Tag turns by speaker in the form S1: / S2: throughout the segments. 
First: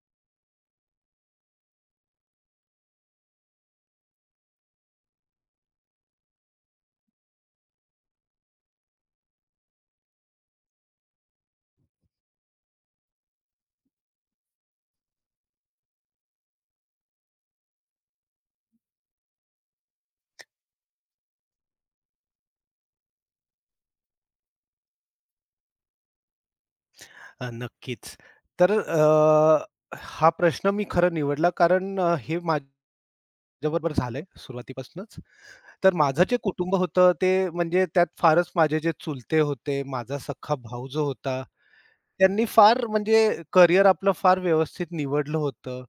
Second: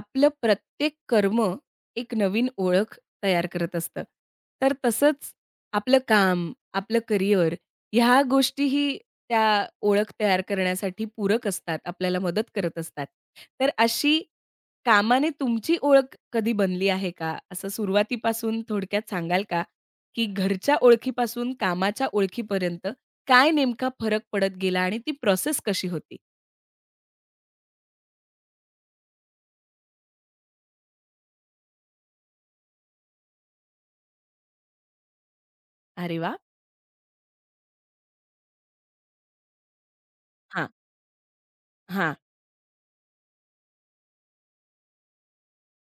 S1: आपलं प्रत्येक कर्म एक नवीन ओळख तयार करत असतं. तर तसंच आपलं काम, आपलं करिअर ह्या गोष्टीही त्या ओळख तयार करण्यासाठी पूरक असतात, आपल्याला मदत करत असतात. तर अशी कामाने तुमची ओळख कधी बनली आहे का? असं सुरुवातीपासून थोडक्यात सांगाल का? की घरच्या ओळखीपासून कामाच्या ओळखीपर्यंत काय नेमका फरक पडत गेला आणि ती प्रोसेस कशी होती?
S2: नक्कीच. तर अ, हा प्रश्न मी खरं निवडला कारण हे माझ्याबरोबर झालंय सुरुवातीपासूनच. तर
S1: अरे
S2: माझं जे
S1: वाह!
S2: कुटुंब होतं ते म्हणजे त्यात फारच माझे जे चुलते होते, माझा सख्खा
S1: हां,
S2: भाऊ जो होता,
S1: हां.
S2: त्यांनी फार म्हणजे करियर आपलं फार व्यवस्थित निवडलं होतं.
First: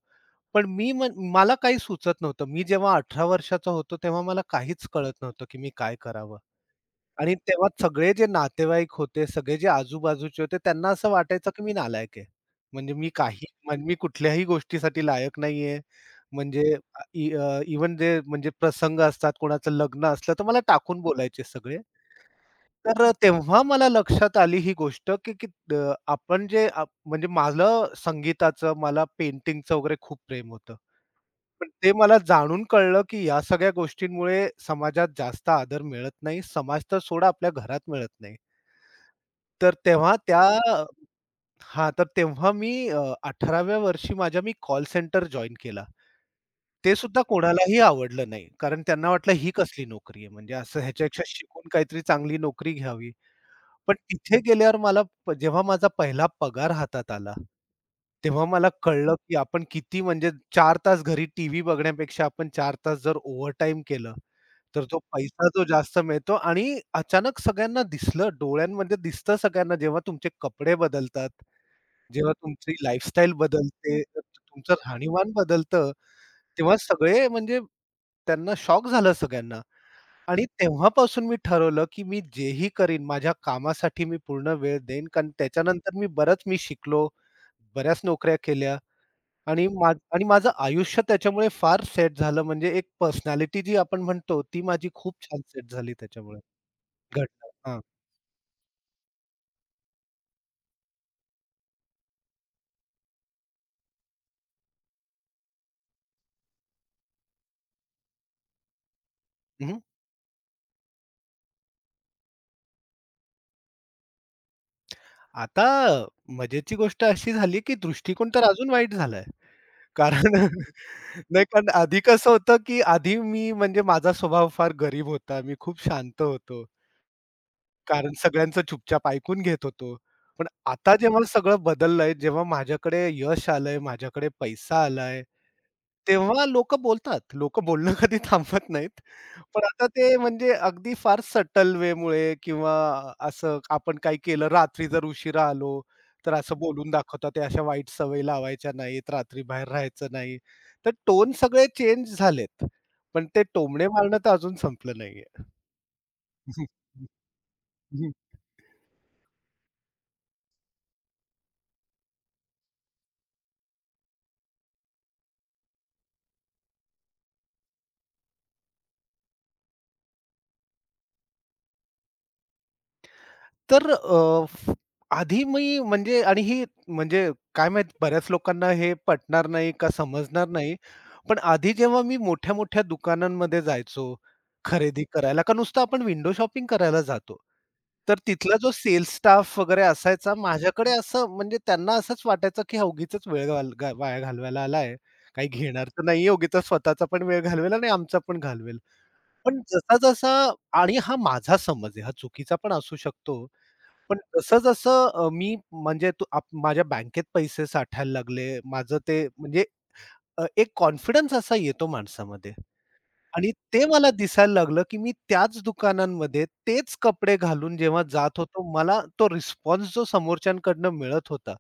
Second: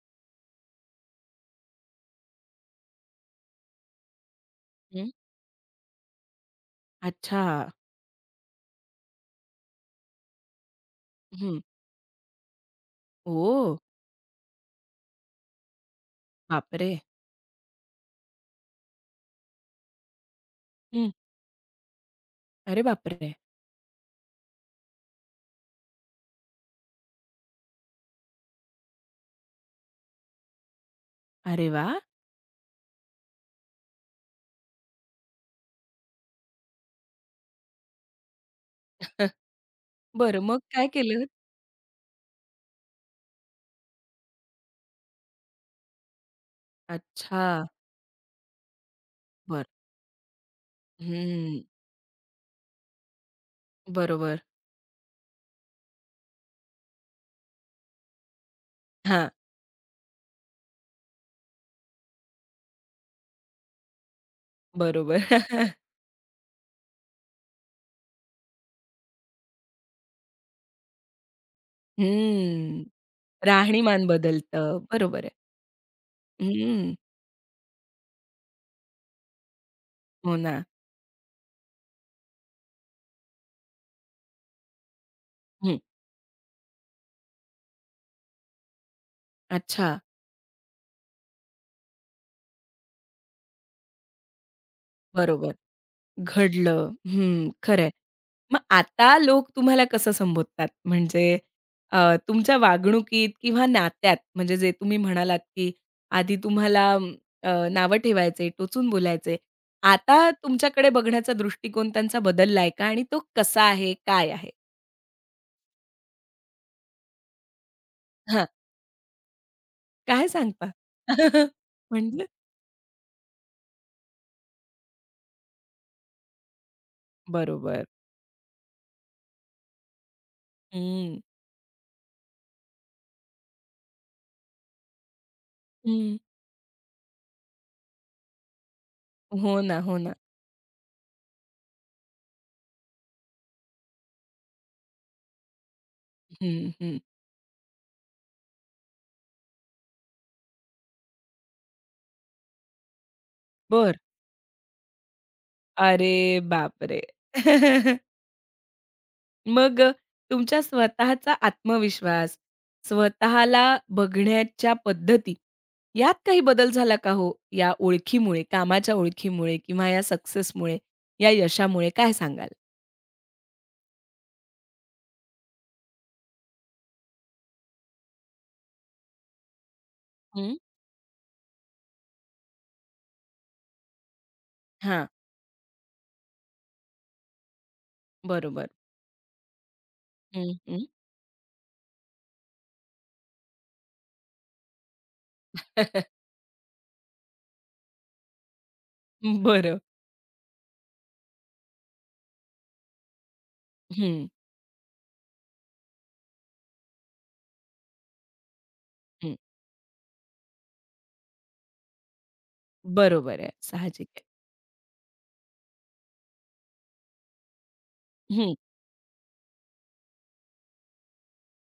S2: पण मी म्हण मला काही सुचत नव्हतं. मी जेव्हा 18 वर्षाचा होतो तेव्हा मला काहीच
S1: हं.
S2: कळत नव्हतं, की मी काय करावं? आणि
S1: अच्छा.
S2: तेव्हा सगळे जे नातेवाईक होते, सगळे जे आजूबाजूचे होते, त्यांना असं वाटायचं
S1: हं.
S2: की मी नालायक आहे. म्हणजे मी काही
S1: ओ,
S2: म्हणजे मी कुठल्याही गोष्टीसाठी लायक नाहीये. म्हणजे
S1: बापरे!
S2: अ, इ जे म्हणजे प्रसंग असतात, कोणाचं लग्न असलं, तर मला टाकून
S1: हं.
S2: बोलायचे सगळे.
S1: अरे बापरे!
S2: तेव्हा मला लक्षात आली ही गोष्ट, की की अ, आपण जे आप म्हणजे मला संगीताचं, मला पेंटिंगचं वगैरे खूप प्रेम होतं. पण
S1: अरे
S2: ते
S1: वाह!
S2: मला जाणून कळलं, की या सगळ्या गोष्टींमुळे समाजात जास्त आदर मिळत नाही. समाज तर सोडा आपल्या घरात मिळत नाही. तर तेव्हा त्या
S1: बरं, मग काय केलं?
S2: हां, तर तेव्हा मी अ, 18व्या वर्षी मी कॉल सेंटर जॉइन केला. ते सुद्धा
S1: अच्छा.
S2: कोणालाही आवडलं नाही. कारण त्यांना वाटलं ही
S1: बर,
S2: कसली नोकरी आहे, म्हणजे असं ह्याच्यापेक्षा
S1: हं.
S2: शिकून काहीतरी चांगली नोकरी घ्यावी. पण तिथे
S1: बरोबर.
S2: गेल्यावर मला प जेव्हा माझा पहिला पगार हातात आला, तेव्हा मला कळलं
S1: हां.
S2: की आपण किती म्हणजे 4 तास घरी टीव्ही बघण्यापेक्षा आपण 4 तास जर ओव्हरटाईम केलं तर तो
S1: बरोबर.
S2: पैसा जो जास्त मिळतो. आणि अचानक सगळ्यांना दिसलं, डोळ्यांमध्ये दिसतं सगळ्यांना, जेव्हा तुमचे कपडे बदलतात, जेव्हा तुमची
S1: हं.
S2: लाईफस्टाईल बदलते,
S1: राहणीमान
S2: तुमचं
S1: बदलतं. बरोबर आहे.
S2: राहणीमान बदलतं, तेव्हा
S1: हं.
S2: सगळे म्हणजे त्यांना शॉक झालं सगळ्यांना.
S1: हो
S2: आणि
S1: ना.
S2: तेव्हापासून मी ठरवलं, की मी जेही करीन माझ्या कामासाठी मी पूर्ण वेळ देईन. कारण
S1: हं.
S2: त्याच्यानंतर मी शिकलो, बऱ्याच नोकऱ्या केल्या. आणि
S1: अच्छा.
S2: माझं आयुष्य त्याच्यामुळे फार सेट झालं. म्हणजे एक पर्सनॅलिटी जी आपण म्हणतो, ती माझी खूप छान
S1: बरोबर.
S2: सेट झाली त्याच्यामुळे.
S1: घडलं. हं,
S2: घडलं. हां.
S1: खरंय. मग आता लोक तुम्हाला कसं संबोधतात? म्हणजे अ, तुमच्या वागणुकीत किंवा नात्यात म्हणजे जे तुम्ही म्हणालात, की आधी तुम्हाला नावं ठेवायचे, टोचून बोलायचे.
S2: हं,
S1: आता तुमच्याकडे बघण्याचा दृष्टिकोन त्यांचा बदललाय का? आणि तो कसा आहे? काय आहे?
S2: आता मजेची गोष्ट अशी झाली, की दृष्टिकोन तर
S1: हां,
S2: अजून वाईट झालाय. कारण
S1: काय सांगता?
S2: नाही, कारण आधी
S1: म्हणजे
S2: कसं होतं, की आधी मी म्हणजे माझा स्वभाव फार गरीब होता. मी खूप शांत होतो.
S1: बरोबर.
S2: कारण सगळ्यांचं चुपचाप ऐकून घेत होतो. पण आता
S1: हं,
S2: जेव्हा सगळं बदललंय, जेव्हा माझ्याकडे यश आलंय, माझ्याकडे पैसा आलाय,
S1: हं.
S2: तेव्हा लोकं बोलतात. लोकं बोलणं कधी थांबत नाहीत.
S1: हो
S2: पण
S1: ना,
S2: आता
S1: हो ना.
S2: ते म्हणजे अगदी फार सटल वेमुळे, किंवा असं आपण काही केलं, रात्री जर उशिरा आलो, तर असं
S1: हं,
S2: बोलून
S1: हं.
S2: दाखवतात. ते अशा वाईट सवयी लावायच्या नाहीत, रात्री बाहेर राहायचं नाही. तर टोन सगळे चेंज झालेत. पण ते टोमणे
S1: बरं.
S2: मारणं तर अजून संपलं नाहीये.
S1: अरे बापरे! मग तुमच्या स्वतःचा आत्मविश्वास, स्वतःला बघण्याच्या पद्धती, यात काही बदल झाला का हो? या ओळखीमुळे, कामाच्या ओळखीमुळे किंवा या सक्सेसमुळे, या यशामुळे काय सांगाल?
S2: तर अ, फ आधी मी म्हणजे आणि ही म्हणजे काय माहीत, बऱ्याच लोकांना हे पटणार नाही का समजणार
S1: हं.
S2: नाही. पण आधी जेव्हा मी मोठ्या-मोठ्या दुकानांमध्ये जायचो खरेदी
S1: हां,
S2: करायला, का नुसतं आपण विंडो शॉपिंग करायला जातो, तर तिथला
S1: बरोबर.
S2: जो सेल्स स्टाफ वगैरे असायचा,
S1: हं, हं.
S2: माझ्याकडे असं म्हणजे त्यांना असंच वाटायचं, की हा उगीचच वेळ घाल गा वाया घालवायला आलाय. काही घेणार तर नाहीये, उगीचच स्वतःचा पण वेळ घालवेल आणि आमचा पण घालवेल. पण
S1: बरं.
S2: जसा-जसा, आणि हा माझा समज आहे, हा चुकीचा पण असू शकतो, पण
S1: हं,
S2: जसं-जसं अ, मी म्हणजे तू आप माझ्या बँकेत पैसे साठायला लागले. माझं ते
S1: हं.
S2: म्हणजे अ, एक कॉन्फिडन्स असा येतो माणसामध्ये,
S1: बरोबर आहे.
S2: आणि ते
S1: साहजिक
S2: मला
S1: आहे.
S2: दिसायला लागलं, की मी त्याच दुकानांमध्ये तेच कपडे घालून जेव्हा जात
S1: हं,
S2: होतो, मला तो रिस्पॉन्स जो समोरच्यांकडनं मिळत होता,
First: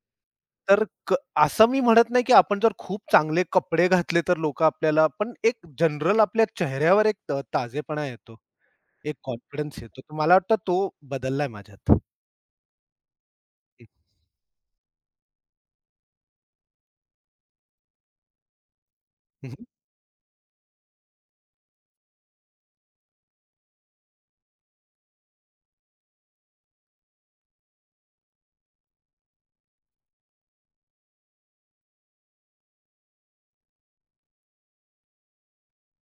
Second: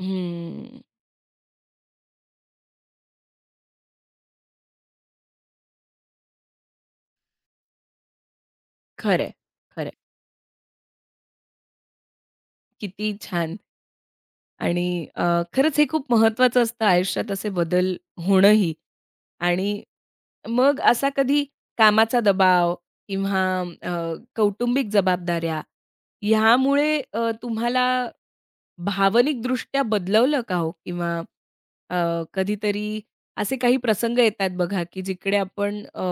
S1: हं.
S2: तर क असं मी म्हणत नाही, की आपण जर खूप चांगले कपडे घातले तर लोकं आपल्याला, पण एक जनरल आपल्या चेहऱ्यावर एक ताजेपणा येतो. एक
S1: खरं आहे,
S2: कॉन्फिडन्स येतो. तर मला वाटतं तो बदललाय माझ्यात.
S1: किती छान आणि खरंच हे खूप महत्वाचं असतं आयुष्यात असे बदल होणंही. आणि मग असा कधी कामाचा दबाव किंवा अ, कौटुंबिक जबाबदाऱ्या ह्यामुळे तुम्हाला भावनिकदृष्ट्या बदलवलं का हो? किंवा कधीतरी असे काही प्रसंग येतात बघा, की जिकडे आपण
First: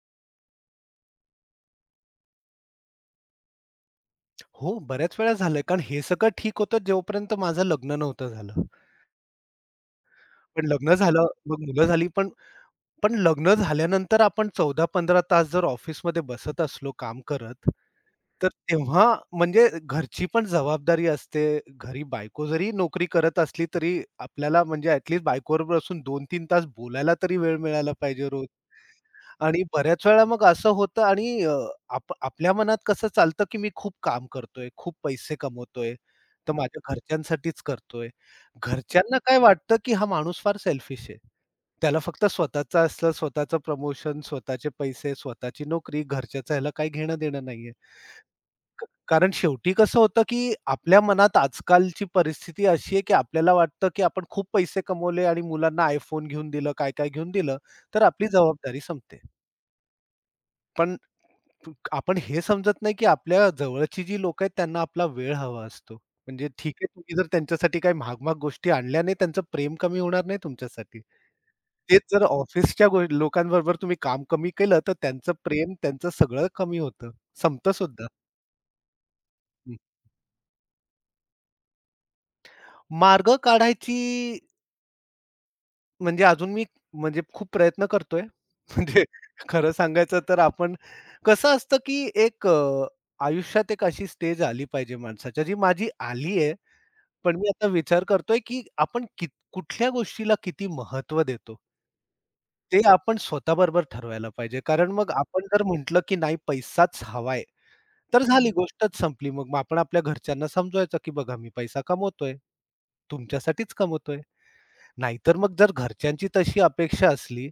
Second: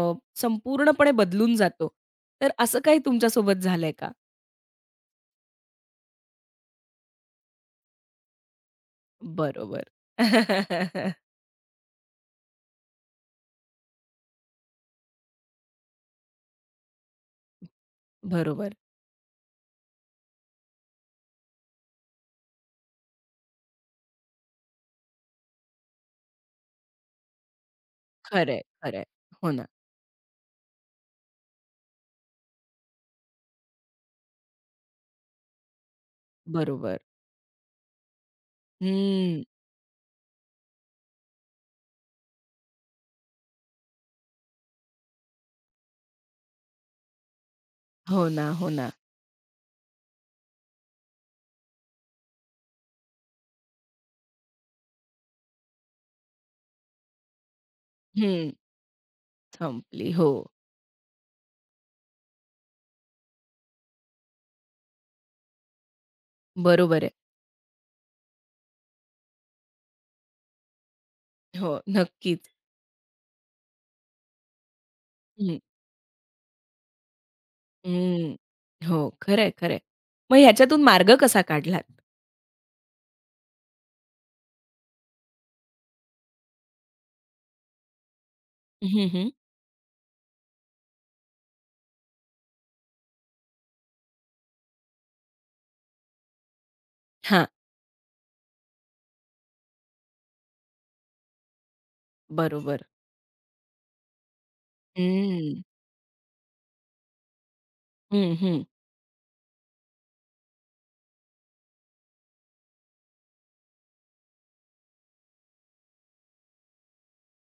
S1: संपूर्णपणे बदलून जातो. तर असं काही तुमच्यासोबत झालंय का?
S2: हो, बऱ्याच वेळा झालंय. कारण हे सगळं ठीक होतं जोपर्यंत माझं लग्न नव्हतं झालं.
S1: बरोबर.
S2: पण लग्न झालं, मग मुलं झाली. पण पण लग्न झाल्यानंतर आपण 14-15 तास जर ऑफिसमध्ये बसत असलो काम करत, तर
S1: बरोबर.
S2: तेव्हा म्हणजे घरची पण जबाबदारी असते. घरी बायको जरी नोकरी करत असली तरी आपल्याला म्हणजे ॲट लीस्ट बसून 2-3 तास बोलायला तरी वेळ मिळायला पाहिजे रोज.
S1: खरंय, खरंय. हो
S2: आणि
S1: ना.
S2: बऱ्याच वेळा मग असं होतं. आणि अ, आप आपल्या मनात कसं चालतं, की मी खूप काम करतोय, खूप पैसे कमवतोय, तर माझ्या
S1: बरोबर.
S2: घरच्यांसाठीच करतोय. घरच्यांना काय
S1: हम्म.
S2: वाटतं, की हा माणूस फार सेल्फिश आहे. त्याला फक्त स्वतःचं असलं, स्वतःचं प्रमोशन, स्वतःचे पैसे, स्वतःची नोकरी, घरच्याचं ह्याला काही घेणं-देणं नाहीये.
S1: हो ना, हो ना.
S2: कारण शेवटी कसं होतं, की आपल्या मनात आजकालची परिस्थिती अशी आहे, की आपल्याला वाटतं, की आपण खूप पैसे कमवले आणि मुलांना iPhone घेऊन दिलं, काय-काय घेऊन दिलं, तर आपली
S1: हं.
S2: जबाबदारी संपते.
S1: संपली. हो.
S2: पण आपण हे समजत नाही, की आपल्या जवळची जी लोक आहेत त्यांना आपला वेळ हवा असतो. म्हणजे ठीक आहे,
S1: बरोबर आहे.
S2: तुम्ही जर त्यांच्यासाठी काही महाग-महाग गोष्टी आणल्या नाही, त्यांचं प्रेम कमी होणार नाही तुमच्यासाठी.
S1: हो,
S2: तेच जर
S1: नक्कीच.
S2: ऑफिसच्या लोकांबरोबर तुम्ही काम कमी केलं, तर त्यांचं
S1: हं.
S2: प्रेम, त्यांचं सगळं कमी होतं, संपतं सुद्धा.
S1: हं. हो, खरं
S2: हं.
S1: आहे, मग ह्याच्यातून मार्ग कसा काढलात?
S2: मार्ग काढायची म्हणजे अजून मी म्हणजे खूप प्रयत्न करतोय. म्हणजे
S1: हं, हं.
S2: खरं सांगायचं तर आपण कसं असतं, की एक अ, आयुष्यात एक अशी स्टेज आली पाहिजे माणसाच्या, जी माझी आली आहे. पण
S1: हां,
S2: मी आता विचार करतोय, की आपण कित कुठल्या गोष्टीला किती महत्व देतो, ते
S1: बरोबर.
S2: आपण स्वतःबरोबर ठरवायला पाहिजे. कारण मग आपण जर
S1: हं.
S2: म्हटलं, की नाही पैसाच हवाय, तर
S1: हं,
S2: झाली
S1: हं.
S2: गोष्टच संपली. मग मग आपण आपल्या घरच्यांना समजवायचं, की बघा मी पैसा कमवतोय. तुमच्यासाठीच कमवतोय. नाहीतर मग जर घरच्यांची तशी अपेक्षा असली,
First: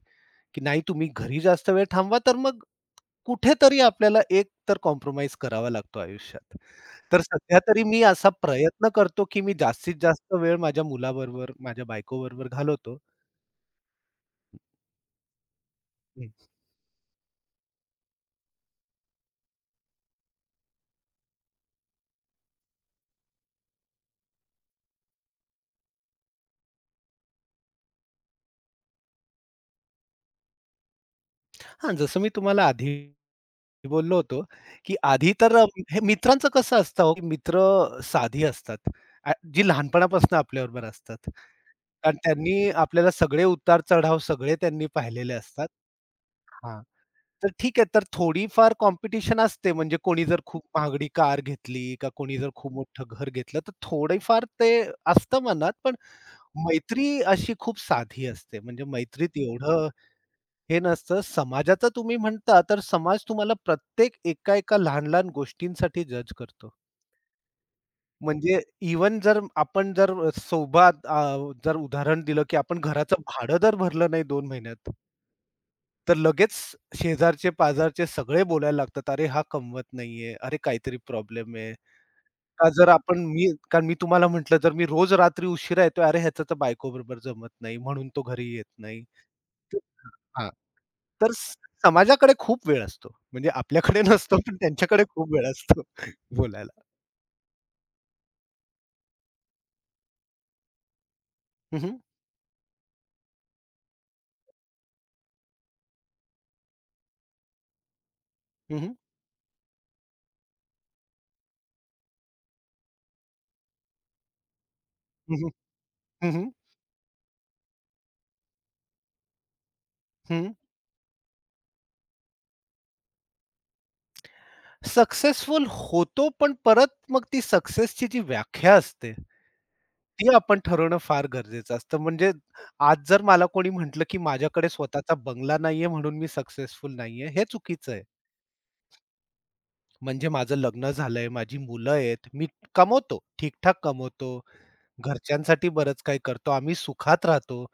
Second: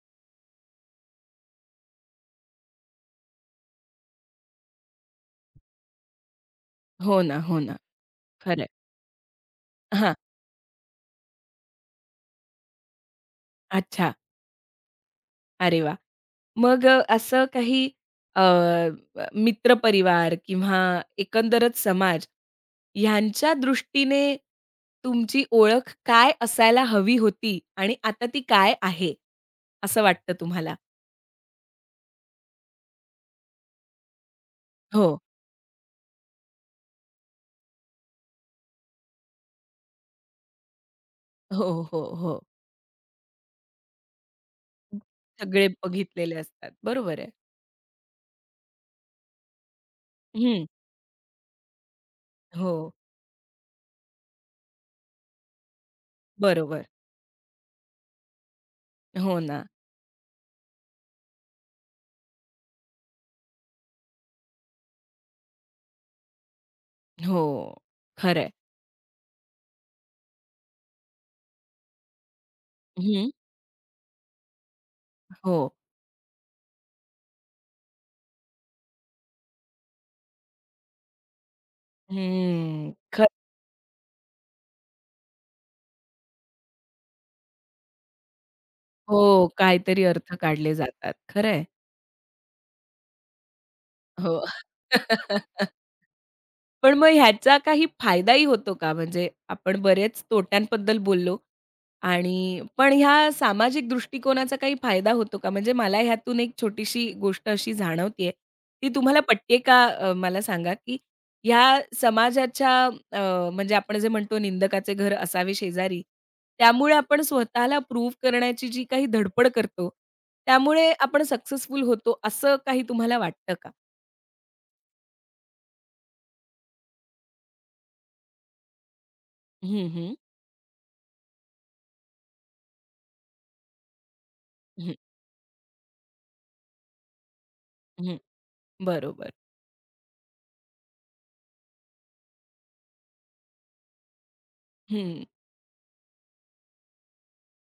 S2: की नाही तुम्ही घरी जास्त वेळ थांबवा, तर मग कुठेतरी आपल्याला एक तर कॉम्प्रोमाईज करावा लागतो आयुष्यात.
S1: हो
S2: तर
S1: ना, हो
S2: सध्या
S1: ना.
S2: तरी मी असा
S1: खरं आहे.
S2: प्रयत्न करतो, की मी जास्तीत
S1: हां,
S2: जास्त वेळ माझ्या मुलाबरोबर, माझ्या बायकोबरोबर घालवतो.
S1: अच्छा. अरे वाह!
S2: हं.
S1: मग असं काही अ, अ, मित्रपरिवार किंवा एकंदरच समाज ह्यांच्या दृष्टीने तुमची ओळख काय असायला हवी होती आणि आता ती काय आहे, असं वाटतं तुम्हाला?
S2: हां, जसं मी तुम्हाला आधी बोललो होतो, की
S1: हो.
S2: आधी तर अ, हे मित्रांचं कसं असतं हो, की मित्र साधी असतात, जी लहानपणापासून आपल्याबरोबर असतात.
S1: हो, हो,
S2: कारण
S1: हो.
S2: त्यांनी आपल्याला सगळे उतार-चढाव सगळे त्यांनी पाहिलेले
S1: सगळे
S2: असतात.
S1: बघितलेले असतात.
S2: हां.
S1: बरोबर आहे.
S2: तर ठीक आहे. तर थोडीफार कॉम्पिटिशन असते, म्हणजे कोणी जर खूप
S1: हं.
S2: महागडी कार घेतली का कोणी जर खूप
S1: हो,
S2: मोठं घर घेतलं, तर थोडीफार ते असतं मनात. पण
S1: बरोबर.
S2: मैत्री अशी खूप साधी असते. म्हणजे मैत्रीत
S1: हो ना.
S2: एवढं हे नसतं. समाजाचं तुम्ही म्हणता, तर समाज तुम्हाला प्रत्येक एका-एका लहान-लहान गोष्टींसाठी जज करतो.
S1: हो, खरं आहे.
S2: म्हणजे इव्हन जर आपण सोबत अ, जर उदाहरण दिलं, की आपण घराचं भाडं जर भरलं नाही 2 महिन्यात,
S1: हो.
S2: तर लगेच शेजारचे-पाजारचे सगळे बोलायला लागतात, "अरे हा कमवत नाहीये, अरे काहीतरी प्रॉब्लेम आहे." का जर
S1: हं.
S2: आपण
S1: खरं.
S2: मी कारण मी तुम्हाला म्हटलं जर मी रोज रात्री उशिरा येतोय, "अरे ह्याचं तर बायकोबरोबर जमत नाही, म्हणून तो घरी येत नाही."
S1: हो,
S2: तर
S1: काहीतरी अर्थ
S2: हां.
S1: काढले जातात.
S2: तर
S1: खरं
S2: स
S1: आहे.
S2: समाजाकडे खूप वेळ असतो. म्हणजे आपल्याकडे नसतो,
S1: हो.
S2: पण त्यांच्याकडे खूप वेळ असतो बोलायला.
S1: पण मग ह्याचा काही फायदाही होतो का? म्हणजे आपण बरेच तोट्यांबद्दल बोललो
S2: हं, हं.
S1: आणि पण ह्या सामाजिक दृष्टिकोनाचा काही फायदा होतो का? म्हणजे मला ह्यातून एक छोटीशी गोष्ट अशी जाणवतीये,
S2: हं,
S1: ती
S2: हं.
S1: तुम्हाला पटते का? मला सांगा, की ह्या समाजाच्या म्हणजे आपण जे म्हणतो निंदकाचे घर
S2: हं,
S1: असावे शेजारी, त्यामुळे आपण स्वतःला प्रूव्ह करण्याची जी काही धडपड करतो, त्यामुळे आपण सक्सेसफुल होतो असं काही तुम्हाला वाटतं का?
S2: सक्सेसफुल होतो, पण परत मग ती सक्सेसची जी व्याख्या असते
S1: हं, हं.
S2: ती आपण ठरवणं फार गरजेचं असतं. म्हणजे आज जर मला कोणी म्हटलं, की माझ्याकडे
S1: हं,
S2: स्वतःचा बंगला नाहीये म्हणून मी सक्सेसफुल नाहीये, हे चुकीचं आहे.
S1: हं. बरोबर.
S2: म्हणजे माझं लग्न झालंय, माझी मुलं आहेत, मी कमवतो, ठीक-ठाक कमवतो,
S1: हं.
S2: घरच्यांसाठी बरंच काही करतो, आम्ही सुखात राहतो.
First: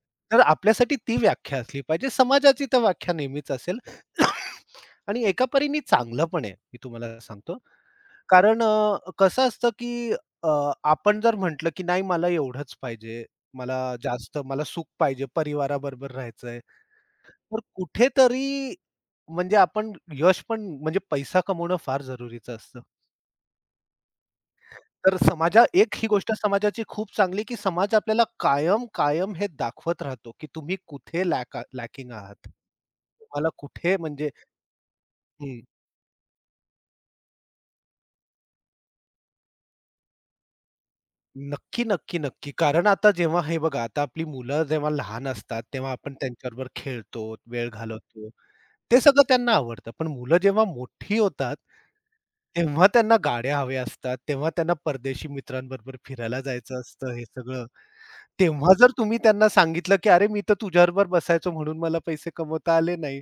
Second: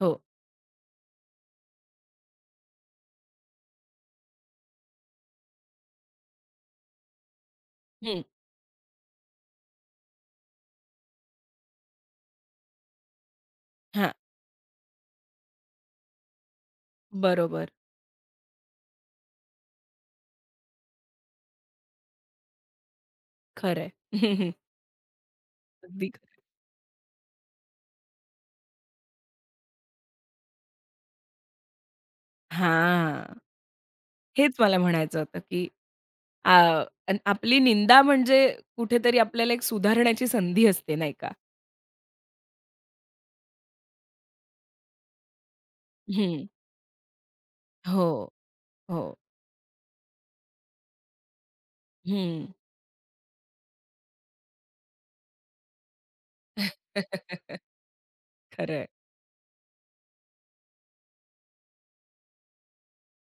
S1: हो.
S2: तर आपल्यासाठी ती व्याख्या असली पाहिजे. समाजाची तर व्याख्या नेहमीच असेल. आणि एका परीने चांगलं पण आहे, मी तुम्हाला सांगतो.
S1: हं.
S2: कसं असतं की अ, आपण जर म्हटलं की नाही मला एवढंच पाहिजे, मला
S1: हां,
S2: जास्त मला सुख पाहिजे, परिवाराबरोबर राहायचंय. तर
S1: बरोबर.
S2: कुठेतरी म्हणजे आपण यश पण म्हणजे पैसा कमवणं फार जरुरीचं असतं.
S1: खरं आहे.
S2: तर समाजा एक ही
S1: अगदी
S2: गोष्ट
S1: खरं.
S2: समाजाची खूप चांगली, की समाज आपल्याला कायम, कायम हे दाखवत राहतो की तुम्ही कुठे लॅकिंग आहात.
S1: हां,
S2: तुम्हाला कुठे म्हणजे
S1: हेच मला म्हणायचं होतं, की अ, अन आपली निंदा म्हणजे कुठेतरी आपल्याला एक सुधारण्याची संधी असते, नाही का?
S2: नक्की, नक्की, नक्की. कारण आता जेव्हा हे बघा, आता आपली मुलं जेव्हा लहान असतात, तेव्हा आपण
S1: हं.
S2: त्यांच्याबरोबर खेळतो, वेळ घालवतो.
S1: हो,
S2: ते
S1: हो.
S2: सगळं त्यांना आवडतं. पण मुलं जेव्हा मोठी होतात,
S1: हं.
S2: तेव्हा त्यांना गाड्या हव्या असतात, तेव्हा त्यांना परदेशी मित्रांबरोबर फिरायला जायचं असतं, हे सगळं. तेव्हा
S1: खरं आहे.
S2: जर तुम्ही त्यांना सांगितलं, की "अरे, मी तर तुझ्याबरोबर बसायचो म्हणून मला पैसे कमवता आले नाही."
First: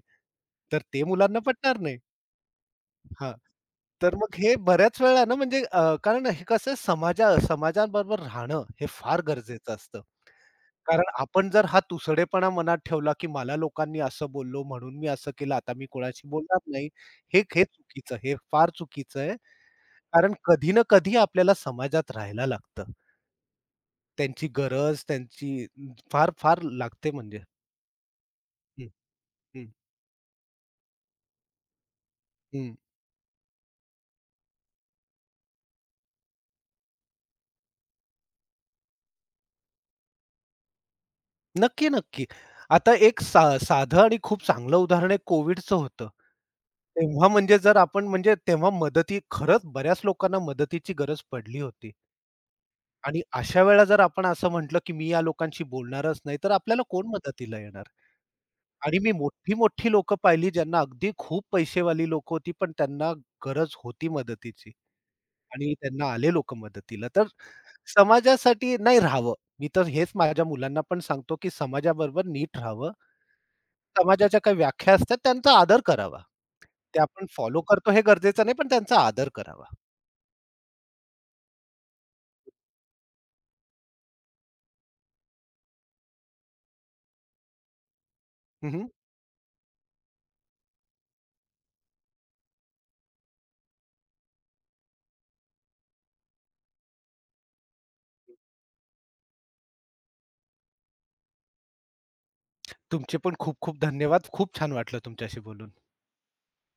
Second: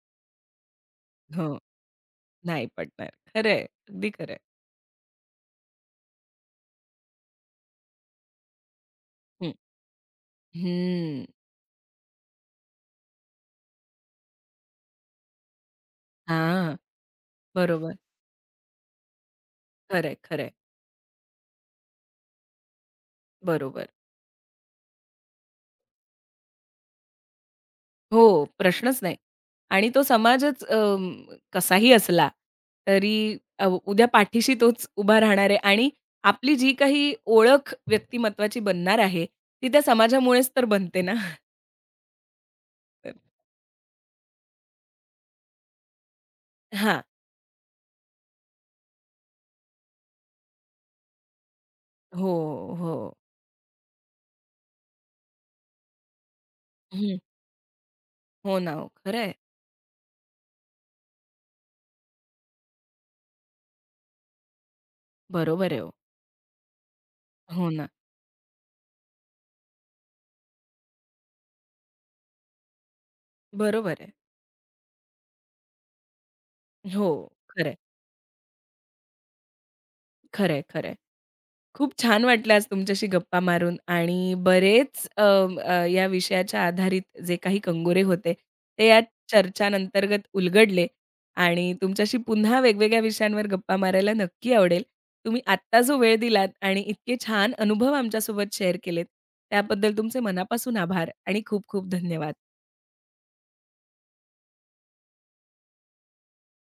S2: तर ते मुलांना
S1: हो,
S2: पटणार नाही.
S1: नाही पटणार.
S2: हां.
S1: खरं अगदी
S2: तर
S1: खरं
S2: मग
S1: आहे.
S2: हे बऱ्याच वेळा ना कारण हे कसं आहे, समाजाबरोबर राहणं हे फार
S1: हं.
S2: गरजेचं असतं. कारण
S1: हं.
S2: आपण जर हा तुसडेपणा मनात ठेवला, की मला लोकांनी असं बोललो म्हणून मी असं केलं, आता मी कोणाशी बोलणार नाही. हे हे
S1: बरोबर.
S2: चुकीचं हे फार चुकीचं आहे.
S1: खरं
S2: कारण
S1: आहे,
S2: कधी ना कधी आपल्याला समाजात राहायला लागतं.
S1: बरोबर.
S2: त्यांची फार, फार लागते म्हणजे.
S1: हो,
S2: हं,
S1: प्रश्नच नाही.
S2: हं,
S1: आणि तो समाजच अं, कसाही असला
S2: हं.
S1: तरी उद्या पाठीशी तोच उभा राहणार आहे आणि आपली जी काही ओळख व्यक्तिमत्त्वाची बनणार आहे, ती त्या समाजामुळेच तर बनते ना.
S2: नक्की, नक्की. आता एक साधं आणि खूप चांगलं उदाहरण आहे कोविडचं होतं.
S1: हां.
S2: तेव्हा म्हणजे जर आपण म्हणजे तेव्हा खरंच बऱ्याच लोकांना मदतीची गरज पडली होती,
S1: हो, हो.
S2: आणि अशा वेळेला जर आपण असं म्हटलं, की मी या लोकांशी बोलणारच नाही, तर आपल्याला कोण
S1: हं.
S2: मदतीला येणार?
S1: हो ना, हो.
S2: आणि मी
S1: खरं आहे.
S2: मोठी-मोठी लोकं पाहिली ज्यांना, अगदी खूप पैसेवाली लोकं होती, पण त्यांना गरज होती मदतीची,
S1: बरोबर
S2: आणि
S1: आहे हो.
S2: त्यांना आले लोकं मदतीला. तर
S1: हो ना.
S2: समाजासाठी नाही राहावं. मी तर हेच माझ्या मुलांना पण सांगतो, की समाजाबरोबर नीट राहावं,
S1: बरोबर आहे.
S2: समाजाच्या काही व्याख्या असतात त्यांचा आदर करावा. ते
S1: हो,
S2: आपण फॉलो
S1: खरं आहे.
S2: करतो हे गरजेचं नाही, पण त्यांचा आदर करावा.
S1: खरं खूप छान वाटलं आज तुमच्याशी गप्पा मारून आणि बरेच अ, अ, या विषयाच्या आधारित जे काही कंगोरे होते,
S2: हं,
S1: ते या चर्चांअंतर्गत उलगडले आणि तुमच्याशी पुन्हा वेगवेगळ्या विषयांवर गप्पा मारायला नक्की आवडेल. तुम्ही आत्ता जो वेळ दिलात आणि इतके छान अनुभव आमच्यासोबत शेअर केलेत, त्याबद्दल तुमचे मनापासून आभार आणि खूप खूप धन्यवाद.
S2: तुमचे पण खूप खूप धन्यवाद. खूप छान वाटलं तुमच्याशी बोलून.